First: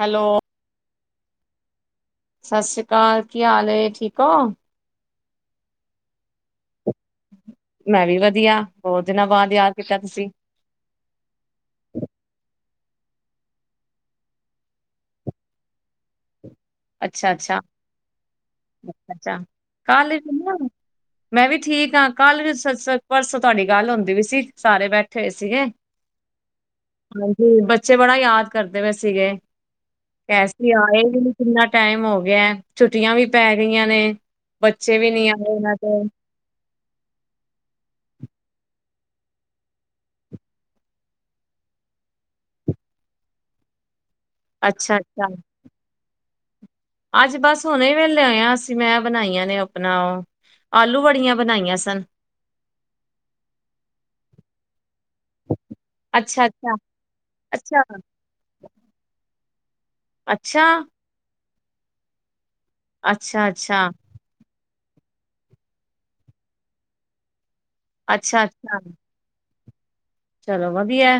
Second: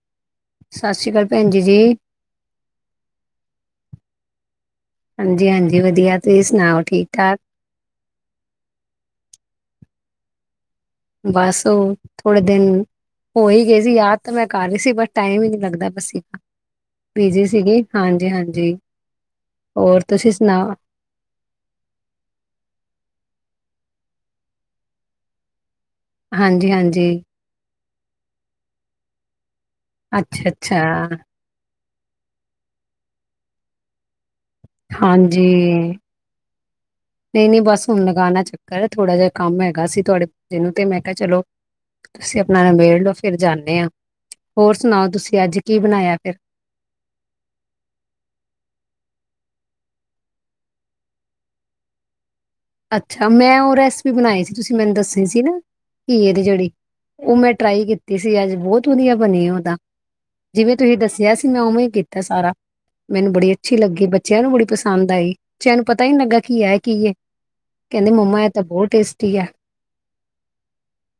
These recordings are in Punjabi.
ਹੈਲੋ, ਸਤਿ ਸ਼੍ਰੀ ਅਕਾਲ ਭੈਣਜੀ ਜੀ, ਸਤਿ ਸ੍ਰੀ ਅਕਾਲ ਕੀ ਹਾਲ ਏ ਠੀਕ ਹੋ। ਹਾਂਜੀ-ਹਾਂਜੀ ਵਧੀਆ, ਤੁਸੀਂ ਸੁਣਾਓ? ਠੀਕ-ਠਾਕ? ਮੈਂ ਵੀ ਵਧੀਆ ਬਹੁਤ ਦਿਨਾਂ ਬਾਅਦ ਯਾਦ ਕੀਤਾ ਤੁਸੀਂ ਬਸ ਉਹ ਥੋੜੇ ਦਿਨ ਹੋ ਹੀ ਗਏ ਸੀ ਯਾਦ ਤਾਂ ਮੈਂ ਕਰ ਰਹੀ ਸੀ ਬਟ ਟਾਈਮ ਹੀ ਨਹੀਂ ਲੱਗਦਾ ਪਿਆ ਸੀ। ਅੱਛਾ-ਅੱਛਾ, ਅੱ ਅੱਛਾ ਹੋਰ ਕੱਲ ਤੁਸੀਂ ਸੁਣਾਓ? ਮੈਂ ਵੀ ਠੀਕ ਆਾਂ ਕੱਲ ਸ-ਸ ਪਰਸੋਂ ਤੁਹਾਡੀੇ ਗੱਲ ਹੁੰਦੀ ਵੀ ਸੀ ਸਾਰੇ ਬੈਠੇ ਹੋਏ ਸੀਗੇ। ਹਾਂਜੀ-ਹਾਂਜੀ, ਹਾਂਜੀ ਬੱਚੇ ਬੜਾ ਯਾਦ ਕਰਦੇ ਪਏ ਸੀਗੇ, ਕੈਸੀ ਆਏ ਅੱਛਾ-ਅੱਛਾ ਨੀ ਇੰਨਾ ਟਾਈਮ ਹੋ ਗਿਆ ਛੁੱਟੀਆਂ ਵੀ ਪੈ ਗਈਆਂ ਨੇ ਬੱਚੇ ਵੀ ਨੀ ਹਾਂਜੀ ਆਏ ਇਹਨਾਂ ਦੇ ਨਹੀਂ-ਨਹੀਂ ਬਸ ਹੁਣ ਲਗਾਣਾ ਚੱਕ ਕਰ ਥੋੜਾ ਜਿਹਾ ਕੰਮ ਹੈਗਾ ਸੀ, ਤੁਹਾਡੇ ਜਿਹਨੂੰ ਤੇ ਮੈਂ ਕਿਹਾ ਚਲੋ ਤੁਸੀਂ ਆਪਣਾ ਨਬੇੜ ਲਓ ਫਿਰ ਜਾਂਨੇ ਹਾਂ ਹੋਰ ਅੱਛਾ ਸੁਣਾਓ, ਅੱਛਾ ਤੁਸੀਂ ਅੱਜ ਕੀ ਬਣਾਇਆ ਫਿਰ ਅੱਜ ਬਸ ਹੁਣੇ ਵੇਲੇ ਹੋਏਆਂ ਅਸੀਂ ਮੈਂ ਬਣਾਈਆਂ ਨੇ ਆਪਣਾ ਉਹ ਆਲੂ ਬੜੀਆਂ ਬਣਾਈਆਂ ਸਨ। ਅੱਛਾ ਮੈਂ ਉਹ ਰੈਸਪੀ ਬਣਾਈ ਸੀ ਤੁਸੀਂ ਮੈਨੂੰ ਦੱਸੀ ਸੀ ਨਾ ਘੀਏ ਦੀ ਅੱਛਾ ਜਿਹੜੀ ਅੱਛਾ ਉਹ ਮੈਂ ਟਰਾਈ ਅੱਛਾ ਕੀਤੀ ਸੀ ਅੱਜ ਬਹੁਤ ਵਧੀਆ ਬਣੀ ਉਹ ਤਾਂ ਅੱਛਾ, ਜਿਵੇਂ ਤੁਸੀਂ ਦੱਸਿਆ ਸੀ ਮੈਂ ਉਵੇਂ ਹੀ ਕੀਤਾ ਸਾਰਾ ਮੈਨੂੰ ਬੜੀ ਅੱਛੀ ਅੱਛਾ-ਅੱਛਾ, ਲੱਗੀ ਬੱਚਿਆਂ ਨੂੰ ਬੜੀ ਪਸੰਦ ਹੁੰਦਾ ਈ ਬੱਚਿਆਂ ਨੂੰ ਪਤਾ ਹੀ ਨੀ ਲੱਗਾ ਕੀ ਹੈ ਕੀ ਏ ਕਹਿੰਦੇ ਮੰਮਾ ਇਹ ਤਾਂ ਅੱਛਾ-ਅੱਛਾ ਬਹੁਤ ਟੇਸਟੀ ਆ ਚਲੋ ਵਧੀਆ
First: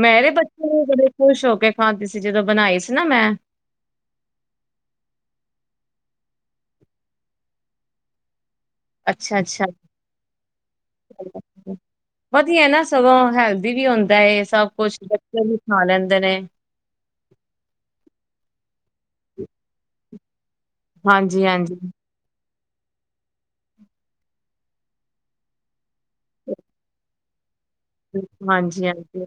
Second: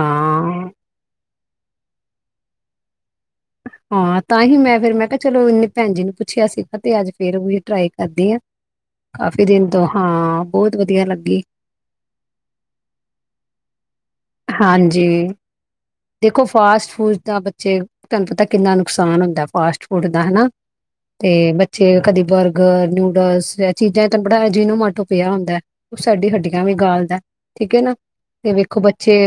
ਮੇਰੇ ਬੱਚੇ ਵੀ ਬੜੇ ਖੁਸ਼ ਹੋ ਕੇ ਖਾਂਦੀ ਸੀ ਜਦੋਂ ਬਣਾਈ ਸੀ ਨਾ ਮੈਂ ਹਾਂ, ਤਾਂਹੀ ਮੈਂ ਫੇਰ ਮੈਂ ਕਿਹਾ ਚਲੋ ਇਨੇ ਭੈਣ ਜੀ ਨੂੰ ਪੁੱਛਿਆ ਸੀਗਾ ਤੇ ਅੱਜ ਫੇਰ ਟਰਾਈ ਕਰਦੀ ਆਂ ਅੱਛਾ ਅੱਛਾ, ਬਹੁਤ ਵਧੀਆ ਲੱਗੀ ਵਧੀਆ ਨਾ ਸਗੋਂ ਹੈਲਦੀ ਵੀ ਹੁੰਦੀ ਹਾਂਜੀ, ਨੇ ਦੇਖੋ ਫਾਸਟ ਫੂਡ ਤਾਂ ਬੱਚੇ, ਤੁਹਾਨੂੰ ਪਤਾ ਕਿੰਨਾ ਨੁਕਸਾਨ ਹੁੰਦਾ ਫਾਸਟ ਫੂਡ ਦਾ ਹਨਾ ਤੇ ਹਾਂਜੀ-ਹਾਂਜੀ। ਬੱਚੇ ਕਦੀ ਬਰ ਬਰਗਰ, ਨੂਡਲਸ ਚੀਜ਼ਾਂ ਐ ਚੀਜ਼ਾਂ ਚ ਬੜਾ ਬਣਾ ਜੀਨੋਮਾਟੋ ਪਿਆ ਹੁੰਦਾ ਹੈ, ਉਹ ਸਾਡੀ ਹੱਡੀਆਂ ਵੀ ਗਾਲਦਾ। ਠੀਕ ਆ ਨਾ, ਤੇ ਵੇਖੋ ਬੱਚੇ ਹਾਂਜੀ-ਹਾਂਜੀ,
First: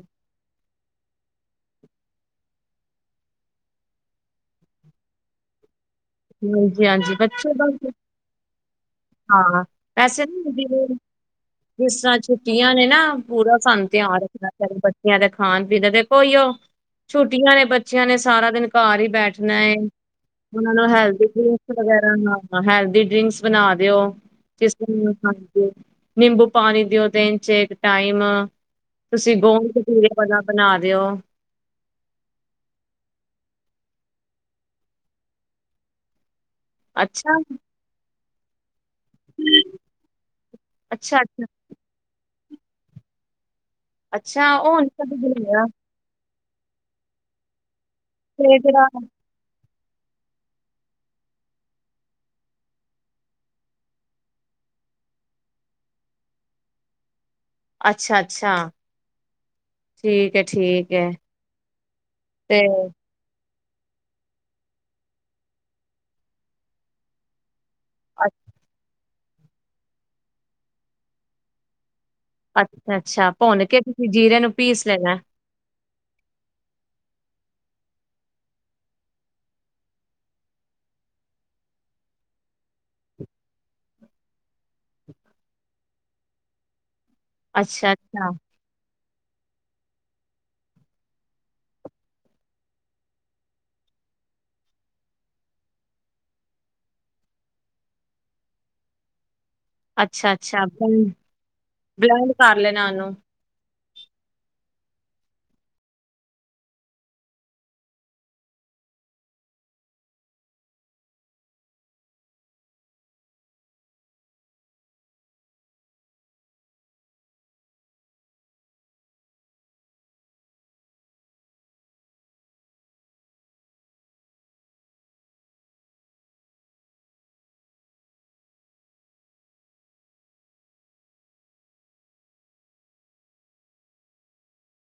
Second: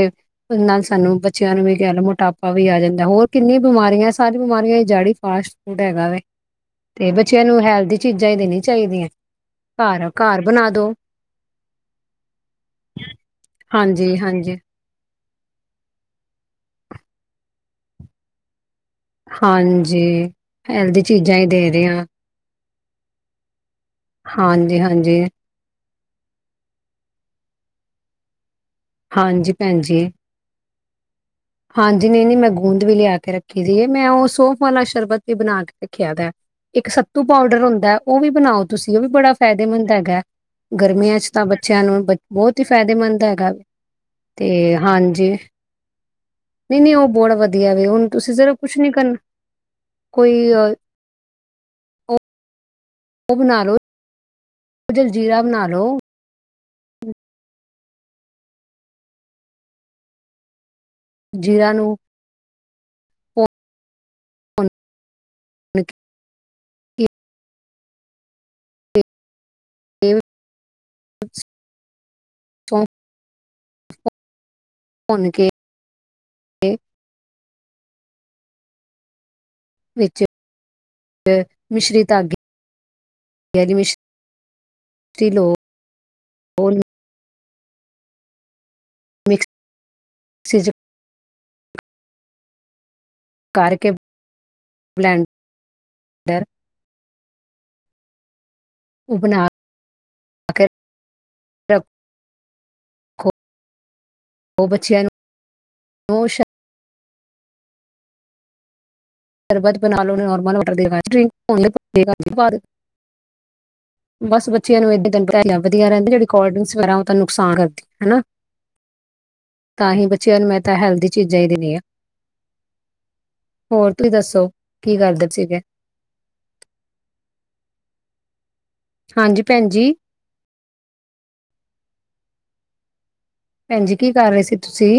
ਇਹ ਨਾਲ ਸਾਨੂੰ ਬੱਚਿਆਂ ਨੂੰ ਵੀ ਕਹਿ ਲਓ ਮੋਟਾਪਾ ਵੀ ਆ ਜਾਂਦਾ। ਹੋਰ ਕਿੰਨੀਆਂ ਬਿਮਾਰੀਆਂ, ਸਾਰੀ ਬਿਮਾਰੀਆਂ ਇਹ ਜਾੜੀ ਹੀ ਫਾਸਟ ਫੂਡ ਹੈਗਾ ਵੇ, ਤੇ ਹਾਂਜੀ-ਹਾਂਜੀ ਬੱਚਿਆਂ ਬੱਚੇ ਨੂੰ ਬਸ ਹੈਲਦੀ ਚੀਜ਼ਾਂ ਹੀ ਦੇਣੀ ਚਾਹੀਦੀਆਂ। ਹਾਂ, ਘਰ ਵੈਸੇ ਘਰ ਨਾ ਬਣਾ ਦੋ ਜਿਸ ਤਰ੍ਹਾਂ ਛੁੱਟੀਆਂ ਨੇ ਨਾ ਪੂਰਾ ਸਾਨੂੰ ਧਿਆਨ ਹਾਂਜੀ ਰੱਖਣਾ ਹਾਂਜੀ ਪੈਂਦਾ। ਬੱਚਿਆਂ ਦੇ ਖਾਣ ਪੀਣ ਤੇ ਕੋਈ, ਉਹ ਛੁੱਟੀਆਂ ਨੇ ਬੱਚਿਆਂ ਨੇ ਸਾਰਾ ਦਿਨ ਘਰ ਹੀ ਬੈਠਣਾ ਆ, ਹਾਂਜੀ ਉਹਨਾਂ ਨੂੰ ਹੈਲਦੀ ਚੀਜ਼ਾਂ ਹੀ ਦੇ ਡਰਿੰਕਸ ਰਹੇ ਹਾਂ ਵਗੈਰਾ ਨਾਲ ਹੈਲਦੀ ਡਰਿੰਕਸ ਬਣਾ ਦਿਓ, ਕਿਸ ਹਾਂਜੀ ਹਾਂਜੀ ਨਿੰਬੂ ਪਾਣੀ ਦਿਓ ਦਿਨ ਚੇ ਟਾਈਮ ਤੁਸੀਂ ਹਾਂਜੀ ਗੋਂਦ ਭੈਣ ਜੀ, ਕਤੀਰੇ ਵਾਲਾ ਬਣਾ ਦਿਓ ਹਾਂਜੀ ਨਹੀਂ ਨਹੀਂ ਮੈਂ ਗੂੰਦ ਵੀ ਲਿਆ ਕੇ ਰੱਖੀ ਦੀ ਆ ਮੈਂ ਉਹ ਸੋਫ ਵਾਲਾ ਸ਼ਰਬਤ ਵੀ ਬਣਾ ਕੇ ਰੱਖਿਆ ਦਾ ਇੱਕ ਸੱਤੂ ਅੱਛਾ ਪਾਊਡਰ ਹੁੰਦਾ। ਉਹ ਵੀ ਬਣਾਓ। ਤੁਸੀਂ ਉਹ ਵੀ ਬੜਾ ਫਾਇਦੇਮੰਦ ਹੈਗਾ, ਅੱਛਾ ਗਰਮੀਆਂ ਚ ਅੱਛਾ ਤਾਂ ਬੱਚਿਆਂ ਨੂੰ ਬਹੁਤ ਹੀ ਫਾਇਦੇਮੰਦ ਹੈਗਾ ਅੱਛਾ ਤੇ ਹੁਣ ਕ ਹਾਂਜੀ ਆ [unintelligible] ਨਹੀਂ ਨਹੀਂ ਉਹ ਬਹੁਤ ਵਧੀਆ ਵ ਉਹ ਤੁਸੀਂ ਜ਼ਰਾ ਤੇ ਕੁਛ ਜਿਹੜਾ ਨੀ ਕਰਨਾ ਕੋਈ ਅ ਉਹ ਉਹ ਬਣਾ ਲੋ ਜਲਜੀਰਾ ਬਣਾ ਲਉ। ਹੂੰ, ਅੱਛਾ-ਅੱਛਾ ਠੀਕ ਹੈ ਠੀਕ ਹੈ ਜੀਰਾ ਨੂੰ ਤੇ ਹੁ ਅੱ ਇਹ ਸੌਂਫ ਅੱਛਾ-ਅੱਛਾ, ਭੁੰਨ ਕੇ ਤੁਸੀਂ ਜ਼ੀਰੇ ਨੂੰ ਪੀਸ ਲੈਣਾ। ਭੁੰਨ [unintelligible] ਵਿੱਚ ਮਿਸ਼ਰੀ ਧਾਗੇ ਮਿਸ਼ ਲੋ ਅੱਛਾ-ਅੱਛਾ, ਮਿਕਸੀ ਚ, ਕਰ ਕੇ ਬਲੈਂਡ ਔ ਬਣਾ ਕੇ ਅੱਛਾ-ਅੱਛਾ, ਰੱਖੋ ਗ੍ਰੈਂਡ ਕਰ ਲੈਣਾ ਉਹਨੂੰ ਹੌ ਬੱਚੀਆਂ ਨੂੰ ਮੋਸ਼ ਬਸ ਬੱਚਿਆਂ ਨੂੰ ਵਧੀਆ ਰਹਿੰਦੀ [unintelligible] ਕੋਲਡਰੀਕ ਨੁਕਸਾਨ ਕਰਦੀ ਹਨ ਤਾਂ ਹੀ ਬੱਚਿਆਂ ਨੂੰ ਮੈਂ ਤਾਂ ਹੈਲਦੀ ਚੀਜ਼ਾਂ ਹੀ ਦੇਨੀ ਆ ਹੋਰ ਤੁਸੀਂ ਦੱਸੋ ਕੀ ਕਰਦੇ ਸੀਗੇ। ਹਾਂਜੀ ਭੈਣ ਜੀ, ਭੈਣਜੀ ਕੀ ਕਰ ਰਹੇ ਸੀ ਤੁਸੀਂ?